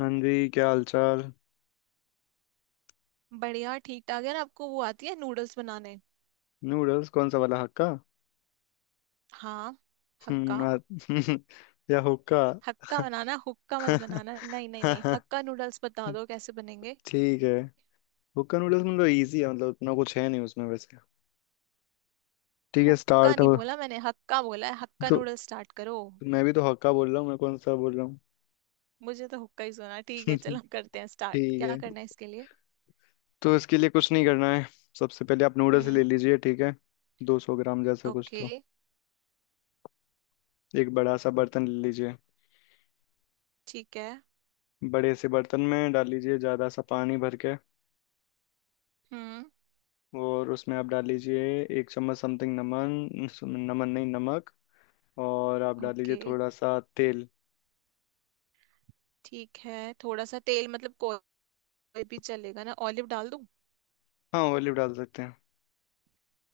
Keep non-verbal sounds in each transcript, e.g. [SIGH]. हाँ जी, क्या हाल चाल। बढ़िया ठीक ठाक है ना। आपको वो आती है नूडल्स बनाने? नूडल्स कौन सा वाला? हक्का। हाँ। हक्का हम्म। [LAUGHS] या हुक्का। हक्का बनाना, हुक्का मत बनाना। नहीं नहीं नहीं, [LAUGHS] हक्का नूडल्स बता दो कैसे बनेंगे। ठीक है। हुक्का नूडल्स मतलब इजी है, मतलब इतना कुछ है नहीं उसमें वैसे। ठीक है, हुक्का स्टार्ट नहीं हो। बोला मैंने, हक्का बोला है। हक्का तो नूडल्स स्टार्ट करो। मैं भी तो हक्का बोल रहा हूँ, मैं कौन सा बोल रहा हूँ? मुझे तो हुक्का ही सुना। ठीक है चलो [LAUGHS] हम ठीक करते हैं स्टार्ट, क्या है। करना है इसके लिए? तो इसके लिए कुछ नहीं करना है। सबसे पहले आप नूडल्स ले हम्म। लीजिए, ठीक है। 200 ग्राम जैसा कुछ ओके। तो। एक बड़ा सा बर्तन ले लीजिए। ठीक है। बड़े से बर्तन में डाल लीजिए ज़्यादा सा पानी भर के। हम्म। और उसमें आप डाल लीजिए 1 चम्मच समथिंग, नमन नमन नहीं, नमक। और आप डाल लीजिए ओके। थोड़ा सा तेल। ठीक है थोड़ा सा तेल मतलब कोई भी चलेगा ना? ऑलिव डाल दूं? हाँ, ऑलिव डाल सकते हैं।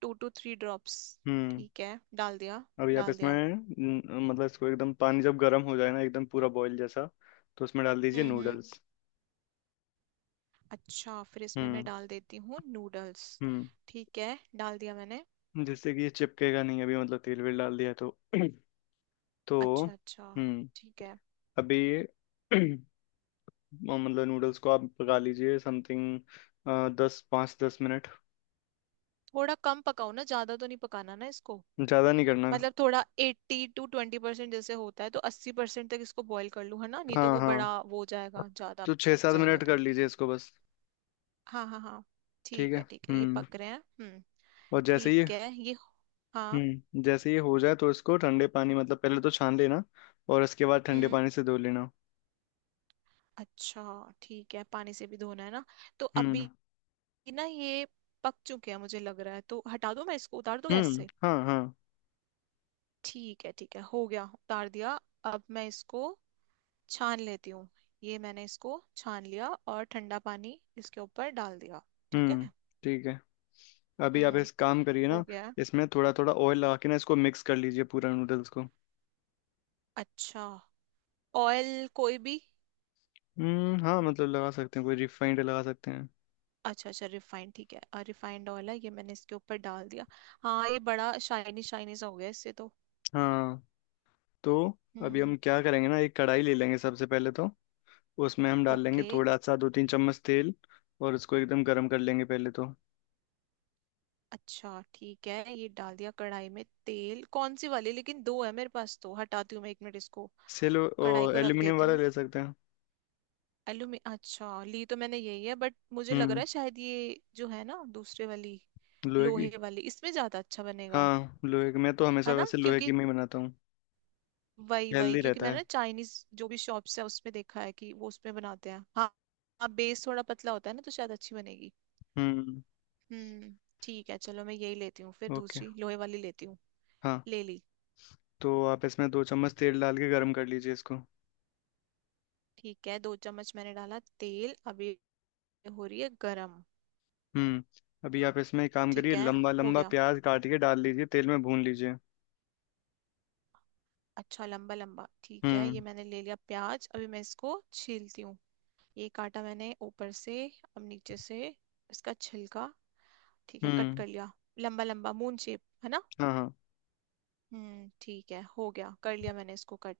Two two three drops. हम्म। ठीक है डाल दिया। अभी आप डाल इसमें दिया। मतलब इसको एकदम पानी जब गर्म हो जाए ना, एकदम पूरा बॉईल जैसा, तो उसमें डाल दीजिए हम्म। हम्म। नूडल्स। अच्छा फिर इसमें मैं हम्म डाल देती हूँ नूडल्स। हम्म। ठीक है डाल दिया मैंने। जिससे कि ये चिपकेगा नहीं, अभी मतलब तेल वेल डाल दिया तो [CLEARS THROAT] तो अच्छा अच्छा। हम्म। ठीक है। अभी ये [CLEARS THROAT] और मतलब नूडल्स को आप पका लीजिए समथिंग दस, पाँच दस मिनट। थोड़ा कम पकाओ ना, ज्यादा तो नहीं पकाना ना इसको। ज़्यादा नहीं करना। मतलब थोड़ा एट्टी टू ट्वेंटी परसेंट जैसे होता है, तो 80% तक इसको बॉईल कर लूँ है ना, नहीं तो हाँ वो हाँ। बड़ा वो हो जाएगा, ज्यादा तो छः पक सात जाएगा मिनट कर तो। लीजिए इसको बस। हाँ हाँ हाँ ठीक ठीक है, है ठीक है, ये हम्म। पक रहे हैं। और जैसे ही ठीक है ये। हाँ। हम्म जैसे ही हो जाए तो इसको ठंडे पानी मतलब पहले तो छान लेना, और इसके बाद ठंडे हम्म। पानी से धो लेना। अच्छा ठीक है, पानी से भी धोना है ना? तो हम्म अभी ना ये पक चुके हैं मुझे लग रहा है, तो हटा दूं मैं इसको, उतार दूं गैस हम्म। से। हाँ हाँ। ठीक है हो गया, उतार दिया। अब मैं इसको छान लेती हूँ। ये मैंने इसको छान लिया और ठंडा पानी इसके ऊपर डाल दिया। ठीक हम्म, है। ठीक है। अभी आप हम्म। इस काम करिए हो ना। गया है। इसमें थोड़ा थोड़ा ऑयल लगा के ना इसको मिक्स कर लीजिए पूरा नूडल्स को। अच्छा, ऑयल कोई भी? हाँ, मतलब लगा सकते हैं, कोई रिफाइंड लगा सकते हैं। अच्छा अच्छा रिफाइंड, ठीक है। रिफाइंड ऑयल है, ये मैंने इसके ऊपर डाल दिया। हाँ ये बड़ा शाइनी शाइनी सा हो गया इससे तो। हाँ। तो अभी हम हम्म। क्या करेंगे ना, एक कढ़ाई ले लेंगे सबसे पहले तो। उसमें हम डाल लेंगे ओके। थोड़ा सा, 2-3 चम्मच तेल। और उसको एकदम गर्म कर लेंगे पहले तो। अच्छा ठीक है, ये डाल दिया कढ़ाई में तेल, कौन सी वाली लेकिन? दो है मेरे पास, तो हटाती हूँ मैं एक मिनट इसको, सिल कढ़ाई को रख एल्यूमिनियम देती वाला हूँ। ले सकते हैं। एलुमी अच्छा ली तो मैंने, यही है, बट मुझे लग रहा हम्म, है शायद ये जो है ना दूसरे वाली लोहे की। लोहे वाली इसमें ज्यादा अच्छा बनेगा। हाँ लोहे की, मैं तो हमेशा है ना? वैसे लोहे की क्योंकि में ही बनाता हूँ। वही वही हेल्दी क्योंकि रहता मैंने है। ना चाइनीज जो भी शॉप्स है उसमें देखा है कि वो उसमें बनाते हैं। हाँ। हाँ बेस थोड़ा पतला होता है ना, तो शायद अच्छी बनेगी। हम्म, हम्म। ठीक है चलो मैं यही लेती हूँ, फिर ओके, दूसरी लोहे वाली लेती हूँ। हाँ। ले ली। तो आप इसमें 2 चम्मच तेल डाल के गर्म कर लीजिए इसको। ठीक है दो चम्मच मैंने डाला तेल, अभी हो रही है गरम। हम्म। अभी आप इसमें एक काम ठीक करिए, है लंबा हो लंबा गया। प्याज काट के डाल लीजिए, तेल में भून लीजिए। अच्छा लंबा लंबा ठीक है, ये हम्म मैंने ले लिया प्याज, अभी मैं इसको छीलती हूँ। ये काटा मैंने ऊपर से, अब नीचे से, इसका छिलका। ठीक है कट हम्म, कर लिया, लंबा लंबा मून शेप है ना। हाँ हाँ। ठीक है, हो गया, कर लिया मैंने इसको कट।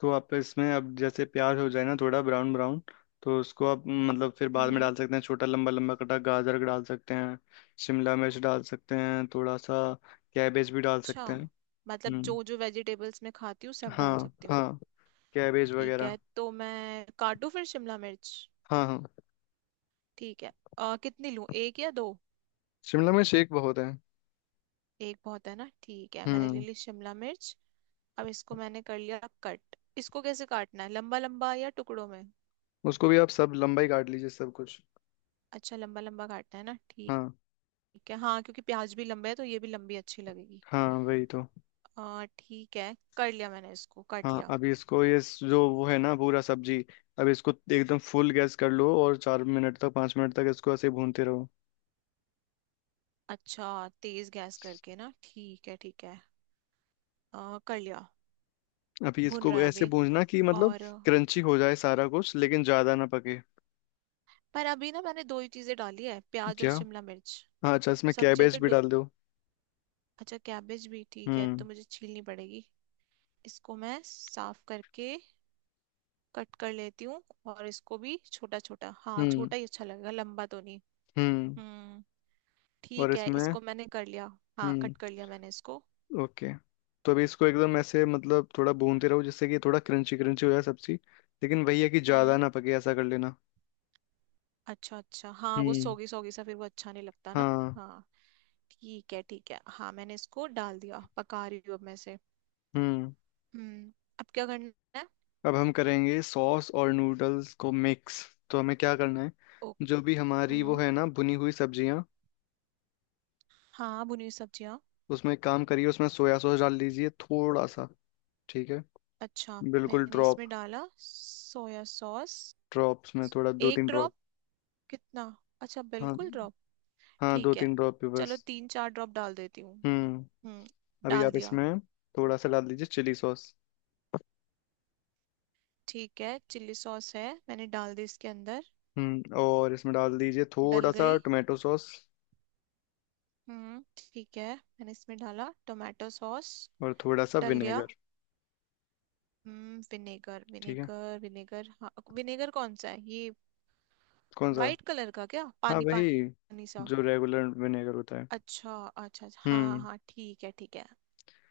तो आप इसमें अब जैसे प्याज हो जाए ना, थोड़ा ब्राउन ब्राउन, तो उसको आप मतलब फिर बाद में हम्म। डाल सकते हैं, छोटा लंबा लंबा कटा गाजर डाल सकते हैं। शिमला मिर्च डाल सकते हैं थोड़ा सा। कैबेज भी डाल अच्छा, सकते हैं। मतलब जो हम्म जो वेजिटेबल्स मैं खाती हूँ सब डाल हाँ सकती हूँ? हाँ, कैबेज ठीक वगैरह। है तो मैं काटूँ फिर शिमला मिर्च। हाँ हाँ। ठीक है। कितनी लूँ, एक या दो? शिमला मिर्च एक बहुत है। एक बहुत है ना, ठीक है, मैंने ले हम्म। ली शिमला मिर्च। अब इसको मैंने कर लिया कट, इसको कैसे काटना है, लंबा लंबा या टुकड़ों में? उसको भी आप सब लंबाई काट लीजिए, सब कुछ। अच्छा लंबा लंबा काटना है ना, ठीक। हाँ ठीक है हाँ, क्योंकि प्याज भी लंबे है तो ये भी लंबी अच्छी लगेगी। हाँ, वही तो। आ ठीक है कर लिया मैंने, इसको काट हाँ, लिया। अभी इसको ये जो वो है ना पूरा सब्जी। अब इसको एकदम फुल गैस कर लो और 4 मिनट तक, 5 मिनट तक इसको ऐसे भूनते रहो। अच्छा तेज गैस करके ना, ठीक है ठीक है। कर लिया। अभी भुन इसको रहा है ऐसे अभी, भूनना कि मतलब और? क्रंची हो जाए सारा कुछ, लेकिन ज्यादा ना पके। पर अभी ना मैंने दो ही चीजें डाली है, प्याज और क्या? शिमला मिर्च। हाँ अच्छा, इसमें सब्जियां कैबेज तो भी डाल दो। अच्छा कैबेज भी, ठीक है तो हम्म मुझे छीलनी पड़ेगी इसको, मैं साफ करके कट कर लेती हूँ। और इसको भी छोटा छोटा, हाँ हम्म छोटा ही अच्छा लगेगा लंबा तो नहीं। हम्म। हम्म। और ठीक है इसमें। इसको मैंने कर लिया। हाँ हम्म कट कर लिया मैंने इसको। ओके। तो अभी इसको एकदम ऐसे, मतलब थोड़ा भूनते रहो जिससे कि थोड़ा क्रंची क्रंची हो जाए सब्जी। लेकिन वही है कि ज्यादा हम्म। ना पके, ऐसा कर लेना। अच्छा अच्छा हाँ, वो हम्म सोगी सोगी सा फिर वो अच्छा नहीं लगता ना। हाँ हाँ ठीक है ठीक है, हाँ मैंने इसको डाल दिया, पका रही हूँ अब मैं से। हम्म। हम्म। अब क्या करना है? अब हम करेंगे सॉस और नूडल्स को मिक्स। तो हमें क्या करना है? ओ। जो भी हमारी वो हम्म है ना, भुनी हुई सब्जियां, हाँ, भुनी सब्जियाँ। उसमें एक काम करिए, उसमें सोया सॉस डाल दीजिए थोड़ा सा, ठीक है। अच्छा, बिल्कुल मैंने ड्रॉप। इसमें डाला सोया सॉस। ड्रॉप्स में, थोड़ा दो एक तीन ड्रॉप ड्रॉप? कितना? अच्छा हाँ बिल्कुल ड्रॉप। हाँ, दो ठीक है तीन ड्रॉप भी चलो बस। तीन चार ड्रॉप डाल देती हूँ। हम्म, हम्म। अभी डाल आप दिया। इसमें थोड़ा सा डाल दीजिए चिली सॉस। ठीक है चिल्ली सॉस है, मैंने डाल दी इसके अंदर। हम्म, और इसमें डाल दीजिए थोड़ा डल सा गई। टोमेटो सॉस ठीक है मैंने इसमें डाला टोमेटो सॉस। और थोड़ा सा डल गया। विनेगर। विनेगर ठीक है। विनेगर विनेगर हाँ। विनेगर कौन सा है ये? कौन सा? वाइट कलर का क्या, हाँ पानी वही, पानी सा? जो रेगुलर विनेगर होता है। अच्छा अच्छा अच्छा, हाँ हाँ हम्म हाँ ठीक है ठीक है।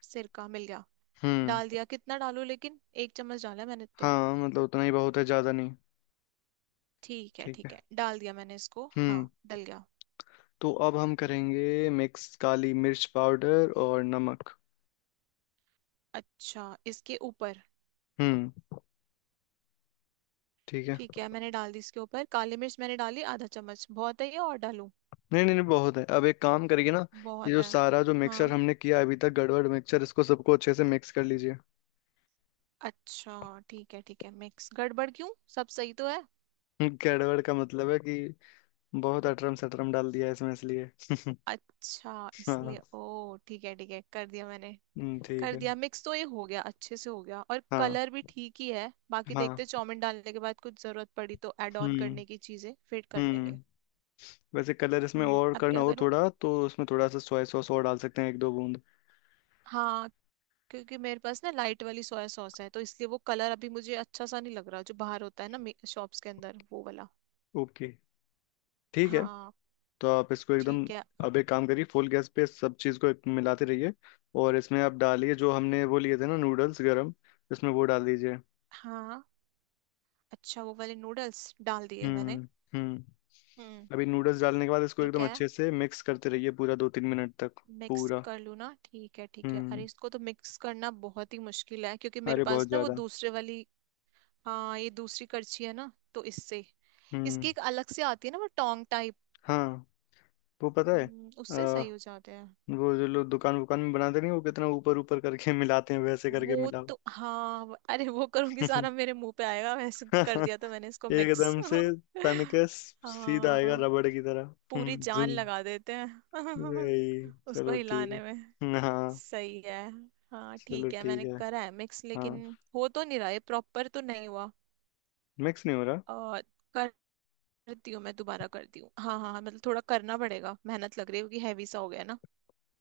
सिरका मिल गया। हम्म डाल दिया, कितना डालू लेकिन? एक चम्मच डाला मैंने तो। हाँ, मतलब उतना ही बहुत है, ज़्यादा नहीं। ठीक है, ठीक है डाल दिया मैंने इसको, हाँ हम्म। डल गया। तो अब हम करेंगे मिक्स काली मिर्च पाउडर और नमक। अच्छा इसके ऊपर? हम्म, ठीक है। ठीक है मैंने डाल दी इसके ऊपर, काली मिर्च मैंने डाली आधा चम्मच, बहुत है ये और डालूं? नहीं नहीं नहीं, बहुत है। अब एक काम करिए ना, ये बहुत जो है। सारा जो मिक्सर हाँ हमने किया अभी तक गड़बड़ मिक्सर, इसको सबको अच्छे से मिक्स कर लीजिए। अच्छा ठीक है मिक्स। गड़बड़ क्यों, सब सही तो है। [LAUGHS] गड़बड़ का मतलब है कि बहुत अटरम सटरम डाल दिया है इसमें, इसलिए। अच्छा हाँ। इसलिए, ओ ठीक है कर दिया मैंने। ठीक कर है। दिया मिक्स, तो ये हो गया, अच्छे से हो गया और हाँ कलर भी ठीक ही है, बाकी हाँ। देखते चाउमीन डालने के बाद कुछ जरूरत पड़ी तो ऐड ऑन हम्म करने की चीजें फिट कर लेंगे। हम्म। वैसे कलर इसमें और अब करना क्या हो करूं? थोड़ा, तो इसमें थोड़ा सा सोया सॉस और डाल सकते हैं, 1-2 बूंद। हाँ, क्योंकि मेरे पास ना लाइट वाली सोया सॉस है तो इसलिए वो कलर अभी मुझे अच्छा सा नहीं लग रहा जो बाहर होता है ना शॉप्स के अंदर वो वाला। ओके, ठीक है। हाँ। तो आप इसको एकदम, ठीक है। अब एक काम करिए, फुल गैस पे सब चीज़ को एक मिलाते रहिए। और इसमें आप डालिए जो हमने वो लिए थे ना नूडल्स गरम, इसमें वो डाल दीजिए। हाँ। अच्छा वो वाले नूडल्स डाल दिए मैंने। हम्म हम्म। हम्म। अभी नूडल्स डालने के बाद इसको ठीक एकदम है अच्छे से मिक्स करते रहिए पूरा, 2-3 मिनट तक। मिक्स पूरा। कर लूँ ना, ठीक है ठीक है। अरे हम्म, इसको तो मिक्स करना बहुत ही मुश्किल है क्योंकि मेरे अरे बहुत पास ना वो ज्यादा। दूसरे वाली, हाँ ये दूसरी करछी है ना तो इससे। हम्म इसकी एक अलग से आती है ना, वो टोंग टाइप। हाँ, वो पता है। उससे आ, सही हो जाते हैं। वो जो लोग दुकान वुकान में बनाते नहीं, वो कितना ऊपर ऊपर करके [LAUGHS] मिलाते हैं, वैसे करके वो मिलाओ। तो हाँ अरे वो करूंगी सारा मेरे मुंह पे आएगा वैसे, कर दिया तो [LAUGHS] मैंने इसको मिक्स। एकदम से तन के [LAUGHS] सीधा आएगा हाँ रबड़ की तरह, पूरी जान जुन। लगा देते हैं यही [LAUGHS] उसको चलो, ठीक है। हिलाने में। हाँ। सही है। हाँ चलो ठीक है ठीक मैंने है। करा है मिक्स हाँ, लेकिन हो तो नहीं रहा है, प्रॉपर तो नहीं हुआ। मिक्स नहीं हो रहा। आ, करती हूँ मैं, दोबारा करती हूँ, हाँ हाँ हाँ, मतलब थोड़ा करना पड़ेगा, मेहनत लग रही है क्योंकि हैवी सा हो गया ना।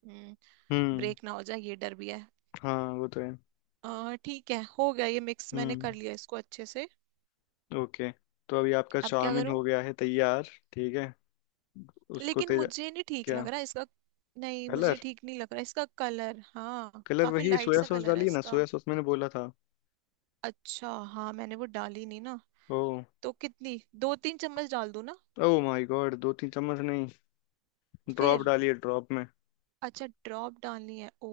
हम्म। हम्म ब्रेक ना हो जाए ये डर भी है। हाँ, वो तो है। ठीक है हो गया, ये मिक्स मैंने हम्म कर लिया इसको अच्छे से। ओके। तो अभी आपका अब क्या चाउमीन करूँ? हो गया है तैयार। ठीक है, उसको लेकिन तेज। मुझे नहीं ठीक क्या? लग रहा इसका, नहीं मुझे कलर, ठीक नहीं लग रहा इसका कलर, हाँ कलर काफी वही लाइट सोया सा सॉस कलर है डालिए ना, इसका। सोया सॉस मैंने बोला था। अच्छा हाँ मैंने वो डाली नहीं ना। ओ। तो कितनी, दो तीन चम्मच डाल दूँ ना? ओ माय गॉड, 2-3 चम्मच नहीं, ड्रॉप फिर डालिए, ड्रॉप में। अच्छा ड्रॉप डालनी है, ओ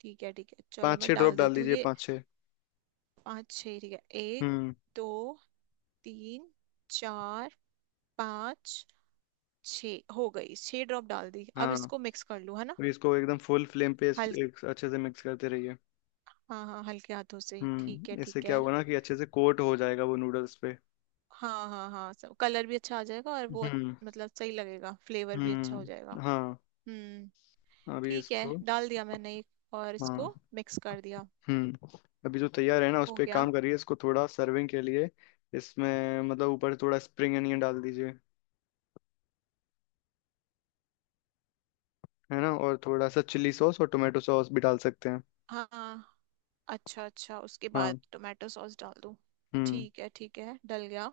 ठीक है चलो पाँच मैं छः ड्रॉप डाल डाल देती हूँ दीजिए, ये। 5-6। पाँच छः ठीक है। एक, हम्म दो, तीन, चार, पाँच, छः, हो गई, छः ड्रॉप डाल दी, अब हाँ। इसको मिक्स कर लूँ है ना? अभी इसको एकदम फुल फ्लेम पे इस, हल एक अच्छे से मिक्स करते रहिए। हाँ हाँ हल्के हाथों से, ठीक है हम्म, इससे ठीक क्या है। होगा ना कि अच्छे से कोट हो जाएगा वो नूडल्स पे। हाँ हाँ हाँ सब, कलर भी अच्छा आ जाएगा और वो हम्म मतलब सही लगेगा, फ्लेवर भी अच्छा हो जाएगा। हाँ। हम्म अभी ठीक है इसको, डाल दिया मैंने एक और, हाँ इसको मिक्स कर दिया। हम्म। अभी जो तैयार है ना, उस हो पर एक गया। काम करिए, इसको थोड़ा सर्विंग के लिए। इसमें मतलब ऊपर थोड़ा स्प्रिंग अनियन डाल दीजिए, है ना, और थोड़ा सा चिली सॉस और टोमेटो सॉस भी डाल सकते हैं। हाँ अच्छा अच्छा, उसके हाँ, बाद टोमेटो सॉस डाल दूँ? हम्म। ठीक है डल गया।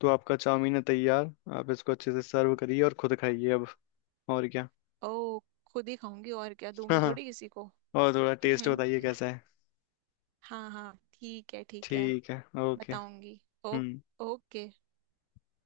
तो आपका चाउमीन है तैयार, आप इसको अच्छे से सर्व करिए और खुद खाइए अब, और क्या। ओ खुद ही खाऊंगी और क्या, [LAUGHS] दूंगी हाँ। थोड़ी किसी को? और थोड़ा टेस्ट बताइए हम्म। कैसा है। हाँ हाँ ठीक है ठीक है, ठीक है, ओके, बताऊंगी। ओ हम्म। ओके।